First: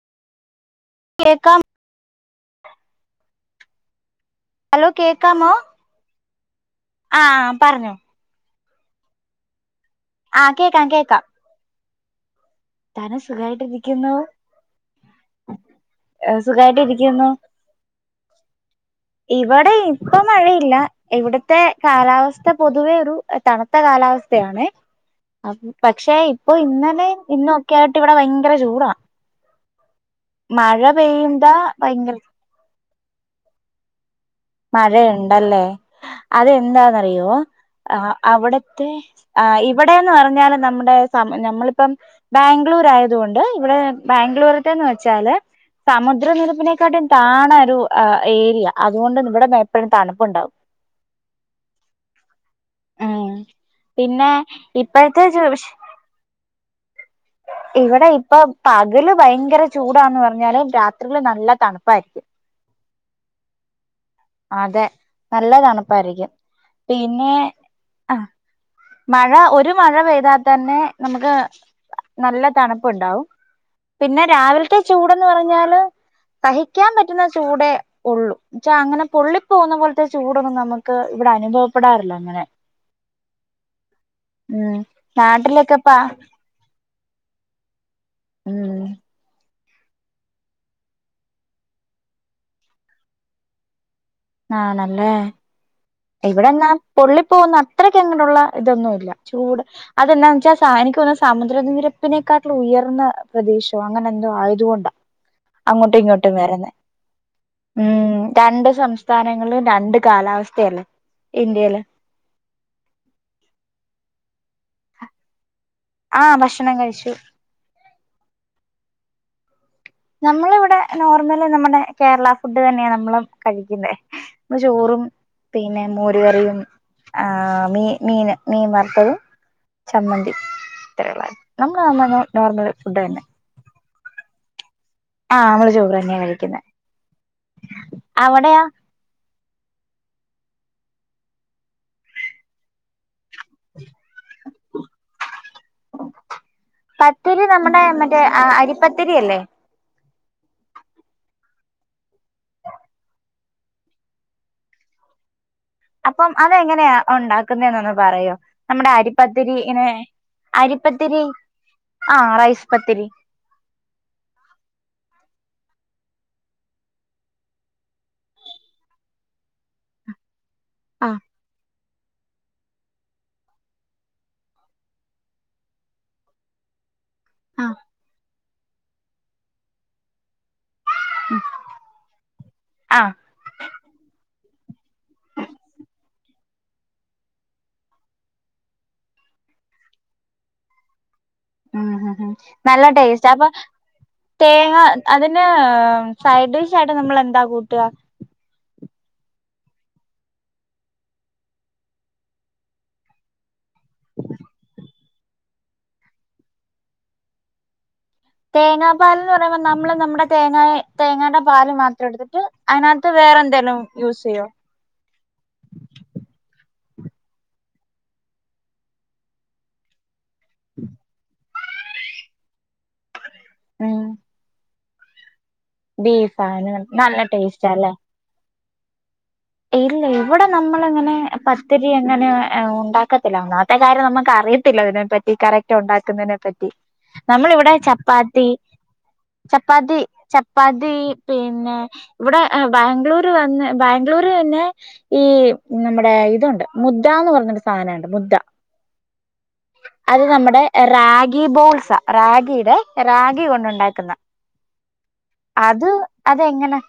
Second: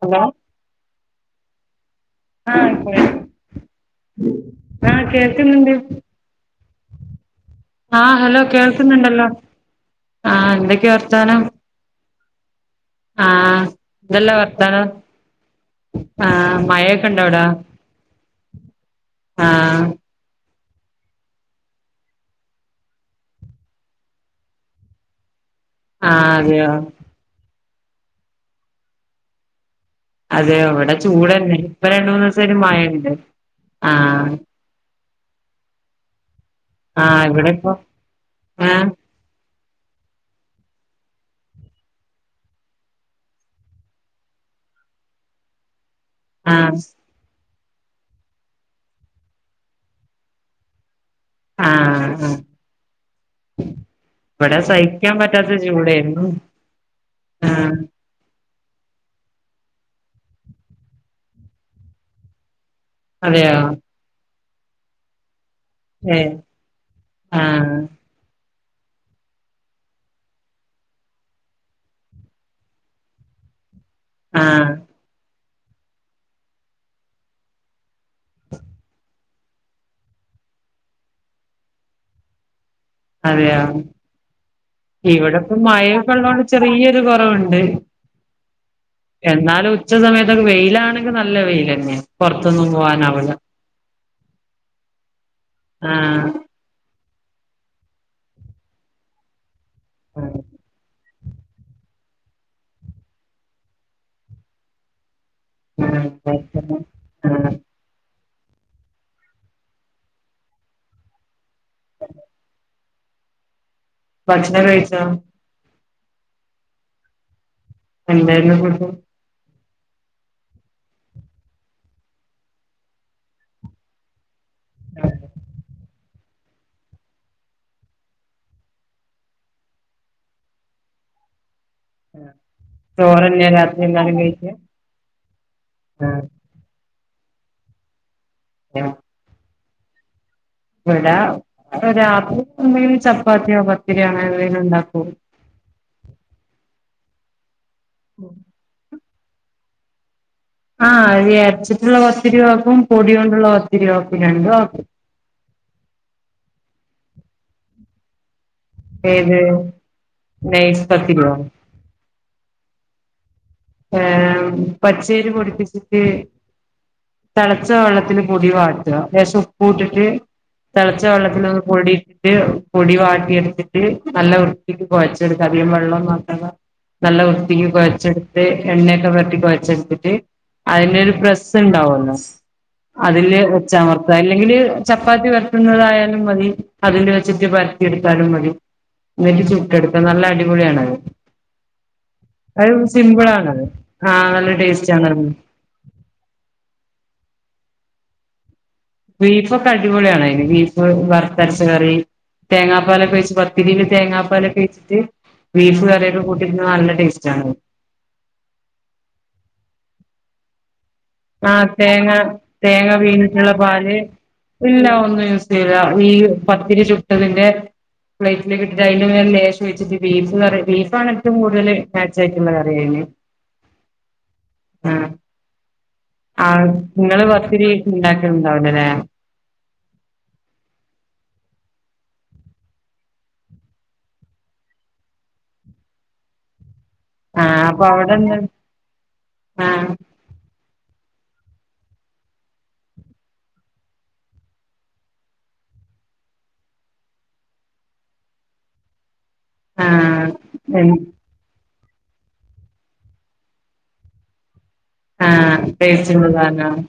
Hello കേക്കാം ആഹ് കേ ഹലോ ആഹ് കേക്കാമോ? കേൾക്കുന്നുണ്ട് ആഹ് പറഞ്ഞോ ആഹ് ഹലോ കേൾ ട്ട്ന്ന് ഇണ്ടെല്ലോ? ആഹ് കേക്കാം എന്തൊക്കെ കേക്കാം വർത്താനം? താനും ആഹ് സുഖായിട്ടിരിക്കുന്നു എന്തെല്ലാം വർത്താനം? ഏഹ്, ആഹ് മഴൊക്കെ ഇണ്ടോ സുഖായിട്ടിരിക്കുന്നു അയുടെ? ഇവെടെ ഇപ്പം മഴ ഇല്ല ഇവ്ട്ത്തെ കാലാവസ്ഥ പൊതുവേ ഒരു തണുത്ത കാലാവസ്ഥയാണ്. പക്ഷെ ആഹ് ഇപ്പൊ അതെയോ ഇന്നലെ ഇന്നും ഒക്കെ ആയിട്ട് ഇവെടെ ഭയങ്കര ചൂടാ അതെയോ മഴ ഇവെടെ ചൂട് പെയ്യുമ്പോ യെന്നെ ഇപ്പ രണ്ട് ഭയങ്കര മൂന്നിസായിട്ട് മഴ ഇണ്ട്. ആഹ് മഴ ഇണ്ട് അല്ലെ? ആഹ് അതെന്താന്നറിയോ ഇവിടെ ഇപ്പൊ അ അവ്ട്ത്തെ ഏഹ് ആഹ് ഈ ഇവിടെന്ന് പറഞ്ഞാല് നമ്മുടെ നമ്മളിപ്പം ബാംഗ്ലൂർ ആയത് കൊണ്ട് ഇവിടെ ബാംഗ്ലൂരുന്ന് വെച്ചാല് ആഹ് സമുദ്രനിരപ്പിനേക്കാട്ടും താണ് [unintelligible] ഏരിയ അതുകൊണ്ട് ഇവിടെ എപ്പഴും തണുപ്പ്ണ്ടാവും ആഹ് ആഹ് പിന്നെ ഇവിടെ സഹിക്കാൻ ഇപ്പോഴത്തെ പറ്റാത്ത ചൂടായിരുന്നു ആഹ് ഇവിടെ ഇപ്പൊ പകല് ഭയങ്കര ചൂടാന്ന് പറഞ്ഞാലും രാത്രിയില് നല്ല തണുപ്പായിരിക്കും. അതെയോ അതെ നല്ല തണുപ്പായിരിക്കും ഏഹ് പിന്നെ ആഹ് ആഹ് മഴ ഒരു മഴ പെയ്താൽ തന്നെ നമുക്ക് നല്ല തണുപ്പുണ്ടാവും. പിന്നെ ആഹ് രാവിലത്തെ ചൂട്ന്ന് പറഞ്ഞാ ല് സഹിക്കാൻ പറ്റുന്ന ചൂടെയൊള്ളു അങ്ങനെ പൊള്ളിപ്പോകുന്ന പോലത്തെ ചൂടൊന്നും നമുക്ക് ഇവിടെ അനുഭവപ്പെടാറില്ല അങ്ങനെ അതെയോ ഉം ഇവിടെപ്പം നാട്ടിലൊക്കെപ്പാ മഴയോക്കെള്ളതോണ്ട് ചെറിയൊരു കുറവുണ്ട് ഉം ഉച്ച സമയത്തൊക്കെ വെയിലാണെങ്കിൽ നല്ല വെയിൽ തന്നെ പുറത്തൊന്നും പോവാനാവില്ല ആണല്ലേ ആഹ് എവിടെന്നാ പൊള്ളിപ്പോകുന്ന അത്രക്ക് അങ്ങടൂള്ള ഇതൊന്നുമില്ലാ ചൂട് അത്എന്നവെച്ച [unintelligible] സമുദ്ര നിരപ്പിനെക്കാട്ടിൽ ഉയർന്ന പ്രദേശം അങ്ങനെ എന്തോ ആയതുകൊണ്ടാ അങ്ങോട്ടും ഇങ്ങോട്ടും വരുന്ന ആഹ് ഉം രണ്ട് സംസ്ഥാനങ്ങളും രണ്ട് കാലാവസ്ഥയല്ലേ ഇന്ത്യയില് ഭക്ഷണം കഴിച്ച ആ ഭക്ഷണം കഴിച്ചു എന്തായിര്ന്നു ഫുഡ് നമ്മളിവിടെ നോർമലി നമ്മുടെ കേരള ഫുഡ് തന്നെയ നമ്മള് കഴിക്കുന്നെ ചോറും പിന്നെ മോരും തടു കറിയും ആ മീ മീന് മീൻ വർത്തതും ചമ്മന്തി ഇത്ര ഉള്ളാരുന്നു നമ്മൾ നോർമൽ ഫുഡ് തന്നെ ചോറന്നെ [unintelligible] ആഹ് നമ്മള് ചോറ് തന്നെയാ കഴിക്കുന്ന അവിടെയാ ഇവിട രാത്രി സമയം ചപ് ചപ്പാത്തിയോ പത്തിരിയോ അങ്ങനെ എന്തേലും ഉണ്ടാക്കും പത്തിരി നമ്മുടെ മറ്റേ അരിപ്പത് ത്തിരിയല്ലേ ആ അരി അരച്ചിട്ടുള്ള പത്തിരിയും ആക്കും പൊടി കൊണ്ടുള്ള പത്തിരിയും ആക്കും രണ്ടും ആക്കും അപ്പം അതെങ്ങനെയ ഉണ്ടാക്കുന്ന എന്നൊന്ന് പറയോ നമ്മുടെ ഏത് അരിപ്പത്തിരി ഇങ്ങനെ നൈസ് അരിപ്പത്തിരി പത്തിരിയോ ആ റൈസ് പത്തിരി ഏ പച്ചരി പൊടിപ്പിച്ചിട്ട് തിളച്ച വെള്ളത്തിൽ പൊടി വാട്ടുക ലേശം ഉപ്പും ഇട്ടിട്ട് തിളച്ച ആഹ് വെള്ളത്തിലൊന്നു പൊടി എന്നിട്ട് പൊടി വാട്ടി എടുത്തിട്ട് നല്ല വൃത്തിക്ക് കുഴച്ചെടുക്ക അധികം വെള്ളം ഒന്നും ആക്കാതെ നല്ല വൃത്തിക്ക് ആഹ് കുഴച്ചെടുത്ത എണ്ണെക്ക വഴറ്റി കൊഴച്ചടുത്തിട്ട് അതിന്റെരു പ്രസ്സ് ഉണ്ടാവല്ലോ ആഹ് അതില് വെച്ചമർത്തുക അല്ലെങ്കില് ചപ്പാത്തി വരത്തുന്നതായാലും മതി അതില് വെച്ചിട്ട് പരത്തി എടുത്താലും മതി എന്നിട്ട് ചുട്ടടുക്ക നല്ല അടിപൊളിയാണത് ഉം ഉ ഉ അത് നല്ല ടോസ്‌റ്റാ ആ അപ്പോ സിമ്പിളാണത് ആഹ് നല്ല തേങ്ങ ടേസ്റ്റ് ആണത് അതിന് സൈഡിഷായിട്ട് നമ്മൾ എന്താ കൂട്ടാ ബീഫെക്കെ അടിപൊളിയാണ് അതിന് ബീഫ് വറുത്തരച്ച കറി തേങ്ങാപ്പാലൊക്കെ ഒഴിച്ച് പത്തിരിൽ തേങ്ങാപ്പാലൊക്കെ ഒഴിച്ചിട്ട് ബീഫ് കറിയൊക്കെ കൂട്ടി തിന്നാ നല്ല ടേസ്റ്റ് ആണ് തേങ്ങാ പാലന്ന് പറയുമ്പോ നമ്മള് നമ്മുടെ തേങ്ങയെ ആ തേങ്ങ തേങ്ങ വേറെ വീഞ്ഞിട്ടുള്ള എന്തേലും പാല് യൂസ് ചെയ്യോ ഇല്ല ഒന്നും യൂസ് ചെയൂല ഈ പത്തിരി ചുട്ടെ ഇതിന്റെ പ്ലേറ്റിലേക്ക് ഇട്ടിട്ട് അതിൻ്റെ മേല് ലേശം വെച്ചിട്ട് ബീ ബീഫാണ് ഏറ്റവും കൂടുതൽ മാച്ച് ആയിട്ടുള്ളത് കറിയതിന് ഉം ആ ആ ബീഫാണ് നല്ല നിങ്ങള് ടേസ്റ്റ് പത്തിരി അല്ലേ ഉണ്ടാക്ക [unintelligible] നെ ഇല്ല ഇവിടെ നമ്മളങ്ങനെ പത്തിരി അങ്ങനെ ഉണ്ടാക്കത്തില്ല ഒന്നാത്തെ കാര്യം നമുക്ക് അറിയത്തില്ല ഇതിനെ പറ്റി കറക്റ്റ് ഉണ്ടാക്കുന്നതിനെ പറ്റി ആഹ് നമ്മളിവിടെ അപ്പൊ അവിടെന്താ ചപ്പാത്തി ആഹ് ചപ്പാത്തി ച പതി പിന്നെ ഇവിടെ ബാംഗ്ലൂർ വന്ന് ബാംഗ ര് പിന്നെ ഈ നമ്മുടെ ഇതുണ്ട് മുദ്ദന്ന് പറഞ്ഞരു സാധനുണ്ട് മുദ്ദ അത് ആഹ് നമ്മുടെ റാഗി ബോൾസ് റാഗിയുടെ റാഗി കൊണ്ടുണ്ടാക്കുന്ന ആ അത് അതെങ്ങനെ [unintelligible]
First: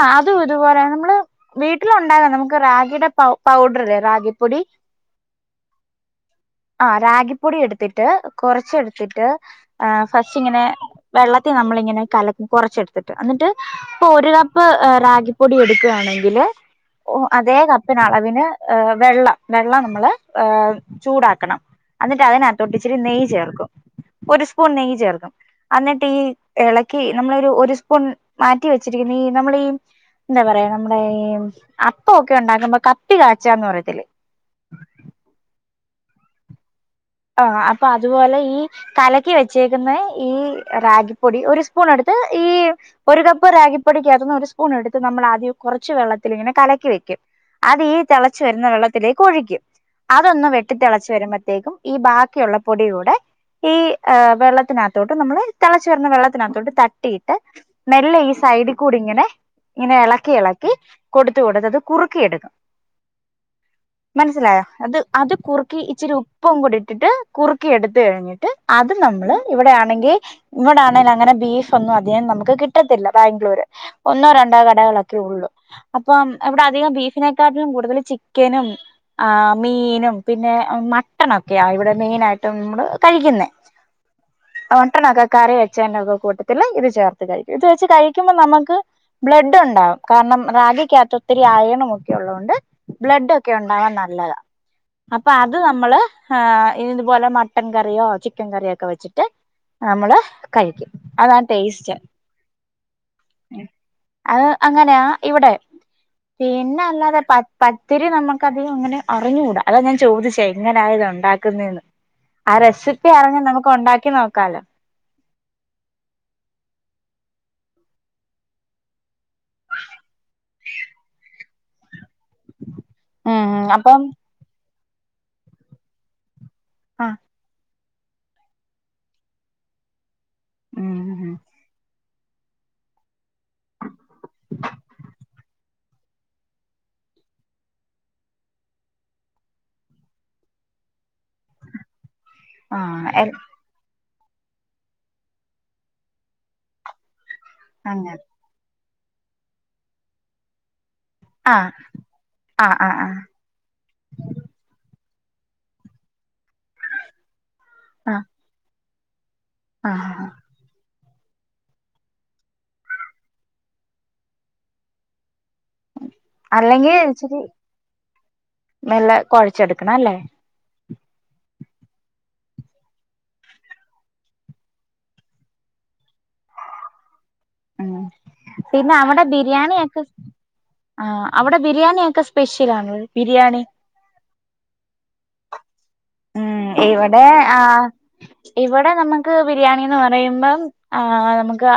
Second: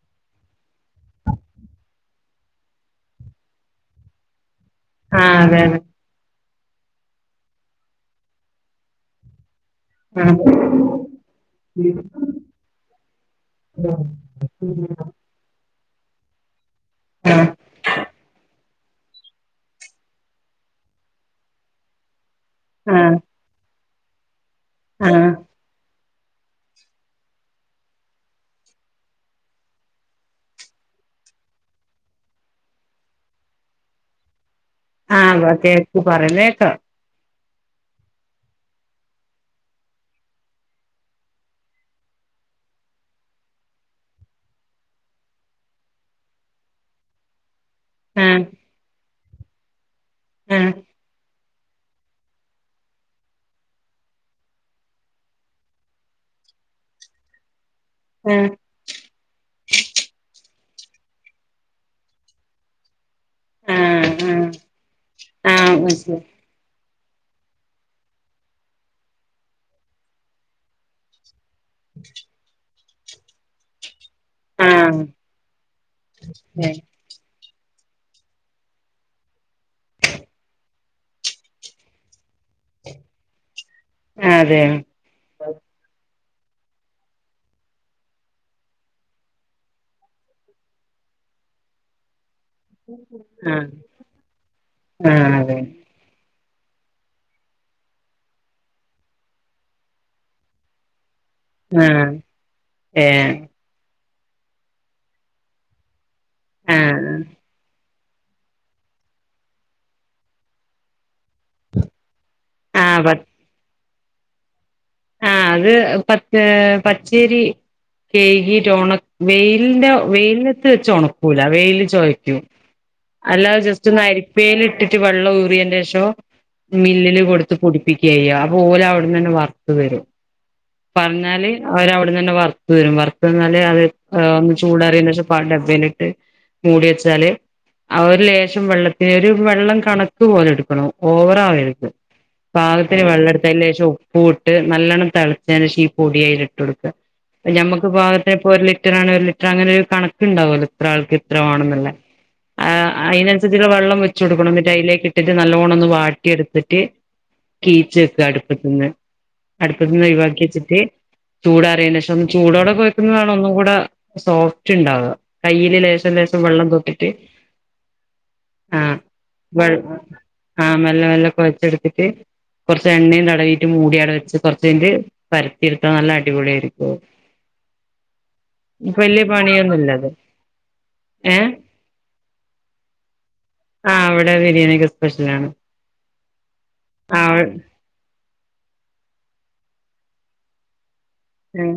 ആ അതും ഇതുപോലെ നമ്മള് വീട്ടിലുണ്ടാകാം നമുക്ക് റാഗിയുടെ പൗഡർ അല്ലേ റാഗിപ്പൊടി ആ അതെയതേ ആ റാഗിപ്പൊടി എടുത്തിട്ട് കുറച്ച് എടുത്തിട്ട് ഫസ്റ്റ് അതെ ഇങ്ങനെ വെള്ളത്തി നമ്മളിങ്ങനെ കലക്കും കുറച്ചെടുത്തിട്ട് എന്നിട്ട് ഇപ്പൊ ഒരു കപ്പ് റാഗിപ്പൊടി എടു [unintelligible] ല്ല ഓ ആ അതേ ആ കപ്പിനളവിന് ഏ വെള്ളം വെള്ളം നമ്മൾ ഏ ചൂടാക്കണം എന്നിട്ട് അതിന തൊട്ടിച്ചിരി ആ നെയ്യ് ചേർക്കും ഒരു ഉണ്ടെങ്കി ആ ചേർക്കും എന്നിട്ട് ഇ ഇളക്കി നമ്മളൊരു ഒരു സ്പൂൺ മാറ്റി വെച്ചിരിക്കുന്ന ഇ നമ്മളീ എന്താ പറയാ നമ്മ ഏ അപ്പൊക്കെ ഉണ്ടാക്കുമ്പോ കപ്പി കാച്ചന്ന് പറയത്തില്ലേ ആ കേക്കു പറന്നേ കേക്കാം ആഹ് അപ്പൊ അതുപോലെ ഈ കലക്കി വെച്ചേക്കുന്ന ഈ റാഗിപ്പൊടി ഒരു സ്പൂൺ എടുത്ത് ഈ ഒരു കപ്പ് റാഗിപ്പൊടിക്കത്തുന്ന ഒരു സ്പൂൺ എടുത്ത് നമ്മൾ ആദ്യം കുറച്ച് വെള്ളത്തിങ്ങനെ കലക്കി വെക്കും അത് ഈ ആ തിളച്ചു വരുന്ന വെള്ളത്തില് കോഴിക്കും അതൊന്ന് ആ വെട്ടിത്തിതിളച്ചു വരുമ്പ വേഗം ഈ ബാക്കിയുള്ള പൊടിയൂടെ, ഈ വെള്ളത്തിനാത്തോട്ട് നമ്മള് തിളച്ചു വരുന്ന വെള്ളത്തിനാത്തോട്ട് തട്ടിയിട്ട് മെല്ലെ ഈ ആ സൈഡി കൂടിങ്ങനെ ഇങ്ങനെ എളക്കി എള [unintelligible] കൊടുത്ത കൊടുത്തത് കുറുക്കി എടുക്കും. ആ ആ മനസ്സിലായോ അത് അത് ആ കുറുക്കി ഇച്ചിരി ഉ മനസ്സിലായി കൂടി ഇട്ടിട്ട് കുറുക്കി എടുത്ത കഴിഞ്ഞിട്ട് അത് നമ്മള് ഇവിടെ ആണെങ്കിൽ ഇവിടെ ആണെ അങ്ങനെ ബീഫ കൊന്നും അധി നമക്ക് കി റ്റത്തില്ല ബാംഗ്ലൂര് ഒന്നോ രണ്ടോ ആ കടകളൊക്കെ ഉള്ളൂ അപ്പം ഇവടെ ഏ, അധികം ബീഫിനെ ത്താട്ട്ലും കൂടുതല് ചിക്കനും ആഹ് മീനും പിന്നെ മട്ട് ട്ടനൊക്ക‌യാ ഇവിടെ മെയിനായി മ്മള് കഴിക്കുന്നെ അതെ മട്ടനൊക്കെ കറി വെച്ചെന്റൊക്കെ കൂട്ട് ത്തില് ഇത് ചേർത്ത് കഴിക്കും, ഇത് വെച്ച് കഴിക്കുമ്പോ നമ്മക്ക് ബ്ലഡ്ണ്ടാവും, കാരണം റാഗിക്കാത്തൊത്തിരി അയണുമൊക്കെള്ളോൺ ണ്ട് ആ ബ്ലഡൊക്കയൊണ്ടാവാൻ നല്ലതാ ആ അപ്പൊ അത് അതെ നമ്മള് ആഹ് ഇതുപോലെ മട്ടൻ കറിയോ ചിക്കൻ കറിയോക്കെ വെച്ചിട്ട് നമ്മള് കഴിക്കും. അതാണ് ടേസ്റ്റ് ആഹ് ഏഹ്? അത് അങ്ങനാ ഇവിടെ. ആ പീന്നല്ലാതെ പട് പട് ത്തിരി നമക്കധികിങ്ങനെ അറിഞ്ഞൂടാ അതാ ഞാൻ ചോദിച്ചേ എങ്ങനാ ഇതാ [unintelligible] [unintelligible] ആ റെസിപ്പിയാണെങ്കി നമക്ക് ഉണ്ടാക്കി ക്കിനോക്കാലോ. ആഹ് അത് പച്ചേ പച്ചേരി കെഴികിട്ട് ഒണക് വെയിൽന്റെ വെയിലെത്ത് ച്ചൊണക്കൂല വെയില് ചൊയി ക്യും ഉം അല്ലാതെ ജെസ്റ്റൊന്ന് അപ്പം അരിപ്പേൽ ഇട്ടി വെള്ളം ഊറിയേന്റെ ഷം ആ മില്ലില് കൊടുത്ത് പൊടി പ്പിക്കേയ്യ ഓലവിട്ന്നന്നെ വർ വരും. ഉം പർഞ്ഞാല് അവര വിട് പ്പത്തന്നെ വറത്തരും വറത്തന്നാല് അത് ഒന്ന് ചൂടാറിന്റെഷം പാട്ട് ഡെബെലിട്ട് മൂടിവെച്ചാല് ആ ഒരു ലേശം വെള്ളത്തി ഒരു വെള്ളം കണക്ക് പോലെയെടുക്കണം ഓവറാവരുത്. ആ പാകത്തിന് വെള്ളെടുത്ത് അയിലേശം ഉപ് ഫൂട്ട് ട്ട് നല്ലോണം തെളച്ചതിന്‌ ശേഷം ഈ പൊടി അതിലിട്ട് കൊടുക്കുക ഞമ്മക്ക് അങ്ങനെ പാകത്തെപ്പൊരിൽ ഒരു ലിറ്റർ ആണേൽ ഒരു ലിറ്റർ അങ്ങനെ ഒരു കണക്കുണ്ടാവും അത് ഇത്ര ആൾക്ക് ഇത്ര ആ വേണോന്നുള്ളെ ആ അയിനനുസരിച്ചുള്ള വെള്ളം വെച്ച് കൊടുക്കണം എന്നിട്ട് അയിലേക്ക് ട്ടിട്ട് നല്ലോണം ഒന്ന് വാ ട്ടിയെടുത്തിട്ട് കീച്ച വെക്കുക ആ അടുപ്പത്തന്ന്. ആ അടുപ്പത്തന്ന് ഒഴുവാക്കി വച്ചിട്ട് ചൂടാറിയേന് ശേഷം ചൂടോടെ കൊഴക്കുന്നതാണ് ഒന്നും കൂടെ സോഫ്റ്റ്ണ്ടാവുക. കയ്യില് ലേശം ലേശം വെള്ളം അല്ലെങ്കിൽ തൊട്ടിട്ട് ഇച്ചിരി ആഹാ മെല്ലെ വെൾ കുഴച്ചെടുക്കണം അല്ലേ ആ [unintelligible] മെല്ലെ മെല്ല കൊഴച്ചെടുത്തിട്ട് കൊറച്ച് എണ്ണേയും തടവീട്ട് മൂടിയവടെ വെ ച്ച് കൊറച്ച് കയിഞ്ഞിട്ട് പരത്തിയെടുത്താ നല്ല അടിപൊളിയായിരിക്കും അത്. ഉം പിന്നാ അവടെ പണിയൊന്നുമില്ല ബിരിയാണിയൊക്കെ അത് ആ ഏഹ് അവിടെ ബിരിയാണിയൊക്കെ സ്പെഷ്യലാണോ ബിരിയാണി ആഹ് അവിടെ ബിരിയാണിയൊക്കെ സ്പെഷ്യലാണ് ഉം ഇവടെ ആഹ് ആ ഇവിടെ നമ്മക്ക് ബിരിയാണീന്ന് പറയുമ്പം ആ നമ്മക്ക്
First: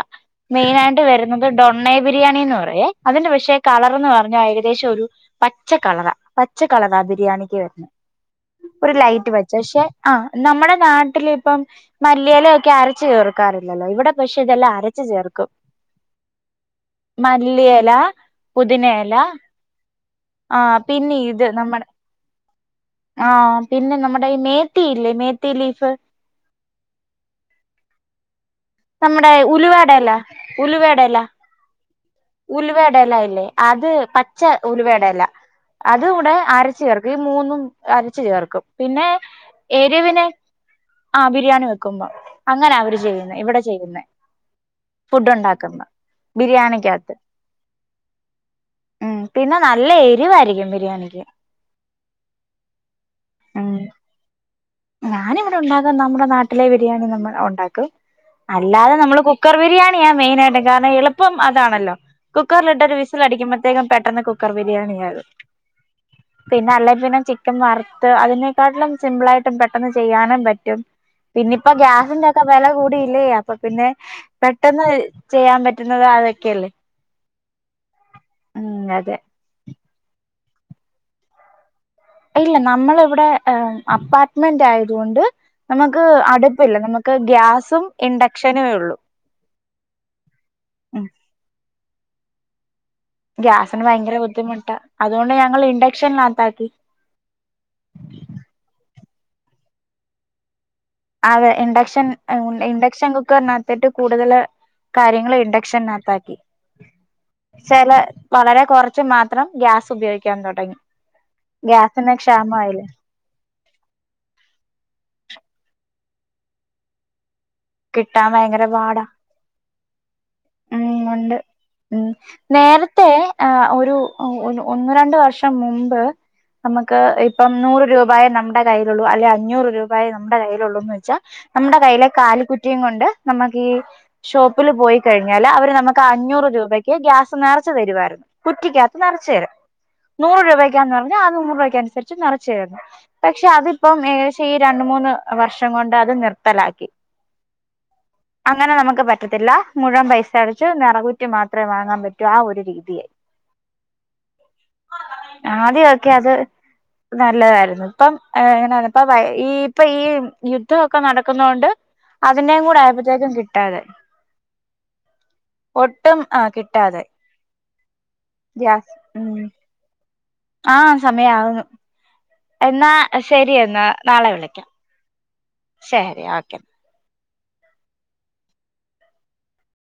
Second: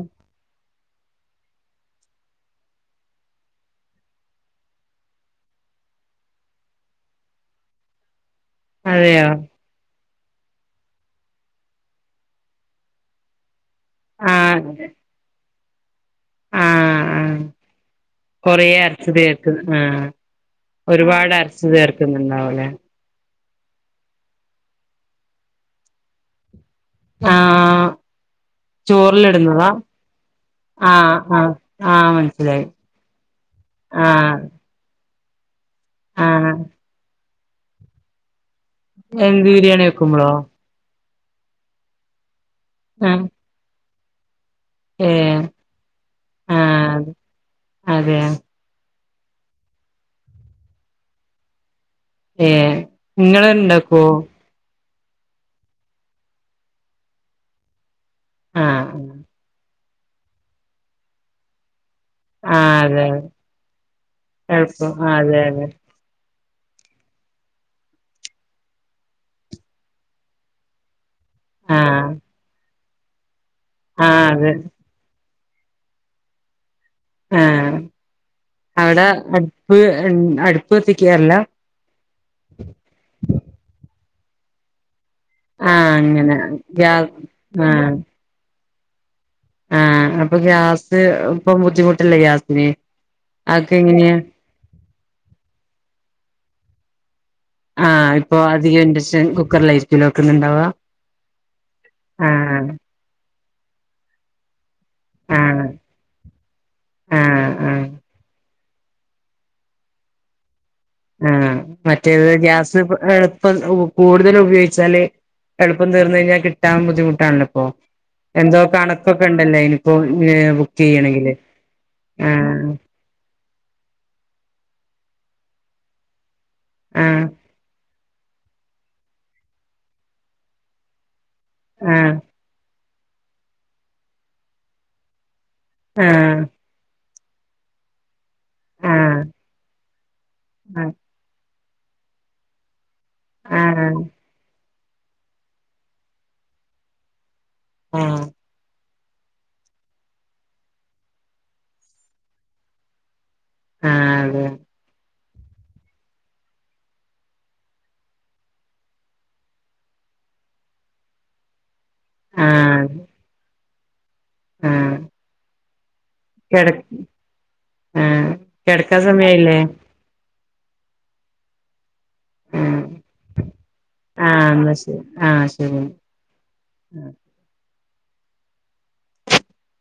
മെയിനായി ട്ട് വരുന്നത് ഡൊണ്ണെ ബിരിയാണി എന്ന് പറയുവേ അതിന്റെ പക്ഷേ കളറെന്ന് പറഞ്ഞാ ഏകദേശം ഒരു പച്ച കളറാ പച്ച കളറാ ബിരിയാണിക്ക് വരുന്നേ ഒരു അതെയോ ലൈറ്റ് വെച്ചെഷേ ആ നമ്മടെ നാട്ടിലിപ്പം മല്ലിയിലയൊക്കെ അരച്ച് ചേർക്കാറി റില്ലല്ലോ ഇവടെ പക്ഷെ ഇതെല്ലാം ആഹ് അരച്ച് ചേർക്കും. ആഹ് ആ മല്ലിയെല കൊറേ അരച്ചു പുതിനയെല ചേർക്കുന്ന ആ ആഹ് പിന്നെ ഒരുപാട് ഇത് അരച്ചു നമ്മടെ തീർക്കുന്നുണ്ടാവുംലെ ആഹ് പിന്നെ നമ്മുടെ ഈ മേത്തിയില്ലേ മേത്തി ലീഫ് ആ ആ നമ്മുടെ ഉലുവേടെല ആഹ് ഉലുവേടല ആഹ് ആഹ് മനസ്സിലായി ഉലുവേടല ഇല്ലേ അത് ആഹ് പച്ച ഉലുവേടല അതുടെ ആഹ് ആരച്ച് ചേർക്കും മൂന്നും അരച്ച് ചേർക്കും. പിന്നെ എന്ത് ബിരിയാണി എരിവിന് വെക്കുമ്പളോ? ആ ബിരിയാണി വെക്കുമ്പം. അങ്ങനാവര് ആഹ് ചെയ്യുന്നെ ഇവടെ ചെയുന്നെ. ഫുഡ് ഏഹ് ഉണ്ടാക്കുമ്പം ആഹ് ബിരിയാണിക്ക്യാത്ത്. അതെ ഉം പിന്നാ നല്ല എരിവായിരിക്കും ബിരിയാണിക്ക് ഏ നിങ്ങള് ഉം ഒണ്ടാക്കുവോ ഞാനിവിടെ ഒണ്ടാക്കുന്ന നമ്മടെ നാട്ടിലെ ബിരിയാണി നമ്മള ഒണ്ടാക്കും അല്ലാതെ ആഹ് നമ്മള് കുക്കർ ബിരിയാണി ഞാൻ മെയിനായിയിട്ട് കാരണം എള്പ്പം അതാണല്ലോ ആഹ് കുക്കറിലിട്ടൊരു അതെ വിസിടിക്കുമ്പോത്തേക്കും പെട്ടെന്ന് കുക്കർ എളുപ്പം ബിരിയാണിയാകും അതെ അതെ പിന്നാ അല്ലെ പിന്നെ ചിക്കൻ വറുത്ത് അതിനെക്കാട്ടിലും സിമ്പിള് ആയിട്ട് പെട്ടെന്ന് ചെയ്യാനും പറ്റും പിന്നിപ്പം ആഹ് ഗ്യാസിന്റെ ഒക്കെ വെല കൂട്ടി [unintelligible] അപ്പം പിന്നെ ആഹ് അതെ പെട്ടെന്ന് ചെയ്യാൻ പറ്റുന്നത് അതൊക്കെയല്ലേ ആം ഉം അവിടെ അതെ അടുപ്പ് ഉൻ അടുപ്പ് കത്തിക്കാറില്ല ഇല്ല നമ്മള് ഇവിടെ അപ്പാ മെന്റ് ആയതുകൊണ്ട് ആഹ് നമുക്ക് അങ്ങനെ അടുപ്പില്ല ഗ്യാ നമുക്ക് ഗ്യാസും ആഹ് ഇൻഡക്ഷനും ഉള്ളു ആഹ് അപ്പൊ ഗ്യാസ് ഇപ്പം ബുദ്ധിമു [unintelligible] ഗ്യാസിന് അതൊക്കെ ഗ്യാസിന് എങ്ങനെയാ ഭയങ്കര ബുദ്ധിമുട്ടാ അതുകൊണ്ട് ഞങ്ങൾ ഇൻഡക്ഷൻ ലത്താക്കി ആഹ് ഇപ്പൊ അധികം ഇൻഡക്ഷൻ കുക്കറിലായിരിക്കലോക്കുന്നുണ്ടാവുക അതെ ഇൻഡക്ഷൻ ഇൻഡക്ഷൻ കുക്കറിന ഏറ്റവും കൂടുതൽ കാര്യങ്ങൾ ആഹ് ഇൻഡക്ഷനകത്താക്കി ആഹ് ആഹ് ചില വളരെ കുറച്ച് മാത്രം ഗ്യാസ് ഉപയോഗിക്കാൻ തുടങ്ങി ആഹ് ഗ്യാസിന് മറ്റേത് ഗ്യാസ് ക്ഷാമായില്ലേ എളുപ്പം കൂടുതൽ ഉപയോഗിച്ചാല് എളുപ്പം തീർന്ന് കഴിഞ്ഞാ കിട്ടാൻ ബുദ്ധിമുട്ടാണല്ലോ കിട്ടാൻ [unintelligible] എന്തോ ഭയങ്കര പാടാ കണക്കൊക്കെ ഉണ്ടല്ലോ അയിന് ഏ ഉം ബുക്കെയ്യണെങ്കില് ഉണ്ട് ആ ആഹ് ഒരു ഒന്ന് രണ്ട് വർഷം മുമ്പ് നമുക്ക് ആഹ് ഇപ്പം നൂറ് രൂപ രൂപായേ നമ്മുടെ കയ്യിലുള്ളൂ അല്ലെ അഞ്ഞൂറുരൂപായേ നമ്മുടെ കയ്യിലുള്ളൂന്ന് വെച്ചാൽ നമ്മുടെ കൈയ്യിലെ ആഹ് കാലിക്കുറ്റി കൊണ്ട് നമുക്കീ ഷോപ്പിൽ പോയി [unintelligible] അവര് നമുക്ക് അഞ്ഞൂറ് രൂപയ്ക്ക് ഗ്യാ നെറച്ച് തരുവാരുന്നു ആഹ് കുറ്റിക്കകത്ത് നിറച്ച് ആഹ് തരും നൂറ് രൂപക്കാന്ന് പറഞ്ഞ ആ നൂറ് രൂപ [unintelligible] നുസരിച്ച് നിറച്ചരുന്നു പക്ഷെ ആഹ് അതിപ്പം ആഹ് ഏകദേശം രണ്ട് മൂന്ന് വർഷം കൊണ്ട് അത് നിർത്തലാക്കി ആഹ് അങ്ങനെ നമുക്ക് പ [unintelligible] ത്തില്ല മുഴൻ പൈസ അടച്ച് നിറകുറ്റി മാത്രേ വാങ്ങാൻ പറ്റൂ ആ ഒരു രീതിയായി ആഹ് അതെ ആദ്യൊക്കെ അത് നല്ലതായിരുന്നു ഇപ്പം എങ്ങനെയാണ് ഇപ്പ ഈ ഇപ്പൊ ഈ യുദ്ധമൊക്കെ നടക്കുന്ന കൊണ്ട്- അതിനേയും കൂടെ അയപത്തേക്കും [inaudible] കിട്ടും അതെ ഉം ഒട്ട് കിടക്ക് ഉം ഗ്യാസ് കിടക്കാ ഉം സമയയില്ലേ ആ സമയകുന്നു ആഹ് എന്നാ ശരി എന്നാ നാളെ വിളിക്കാം ആ ശരി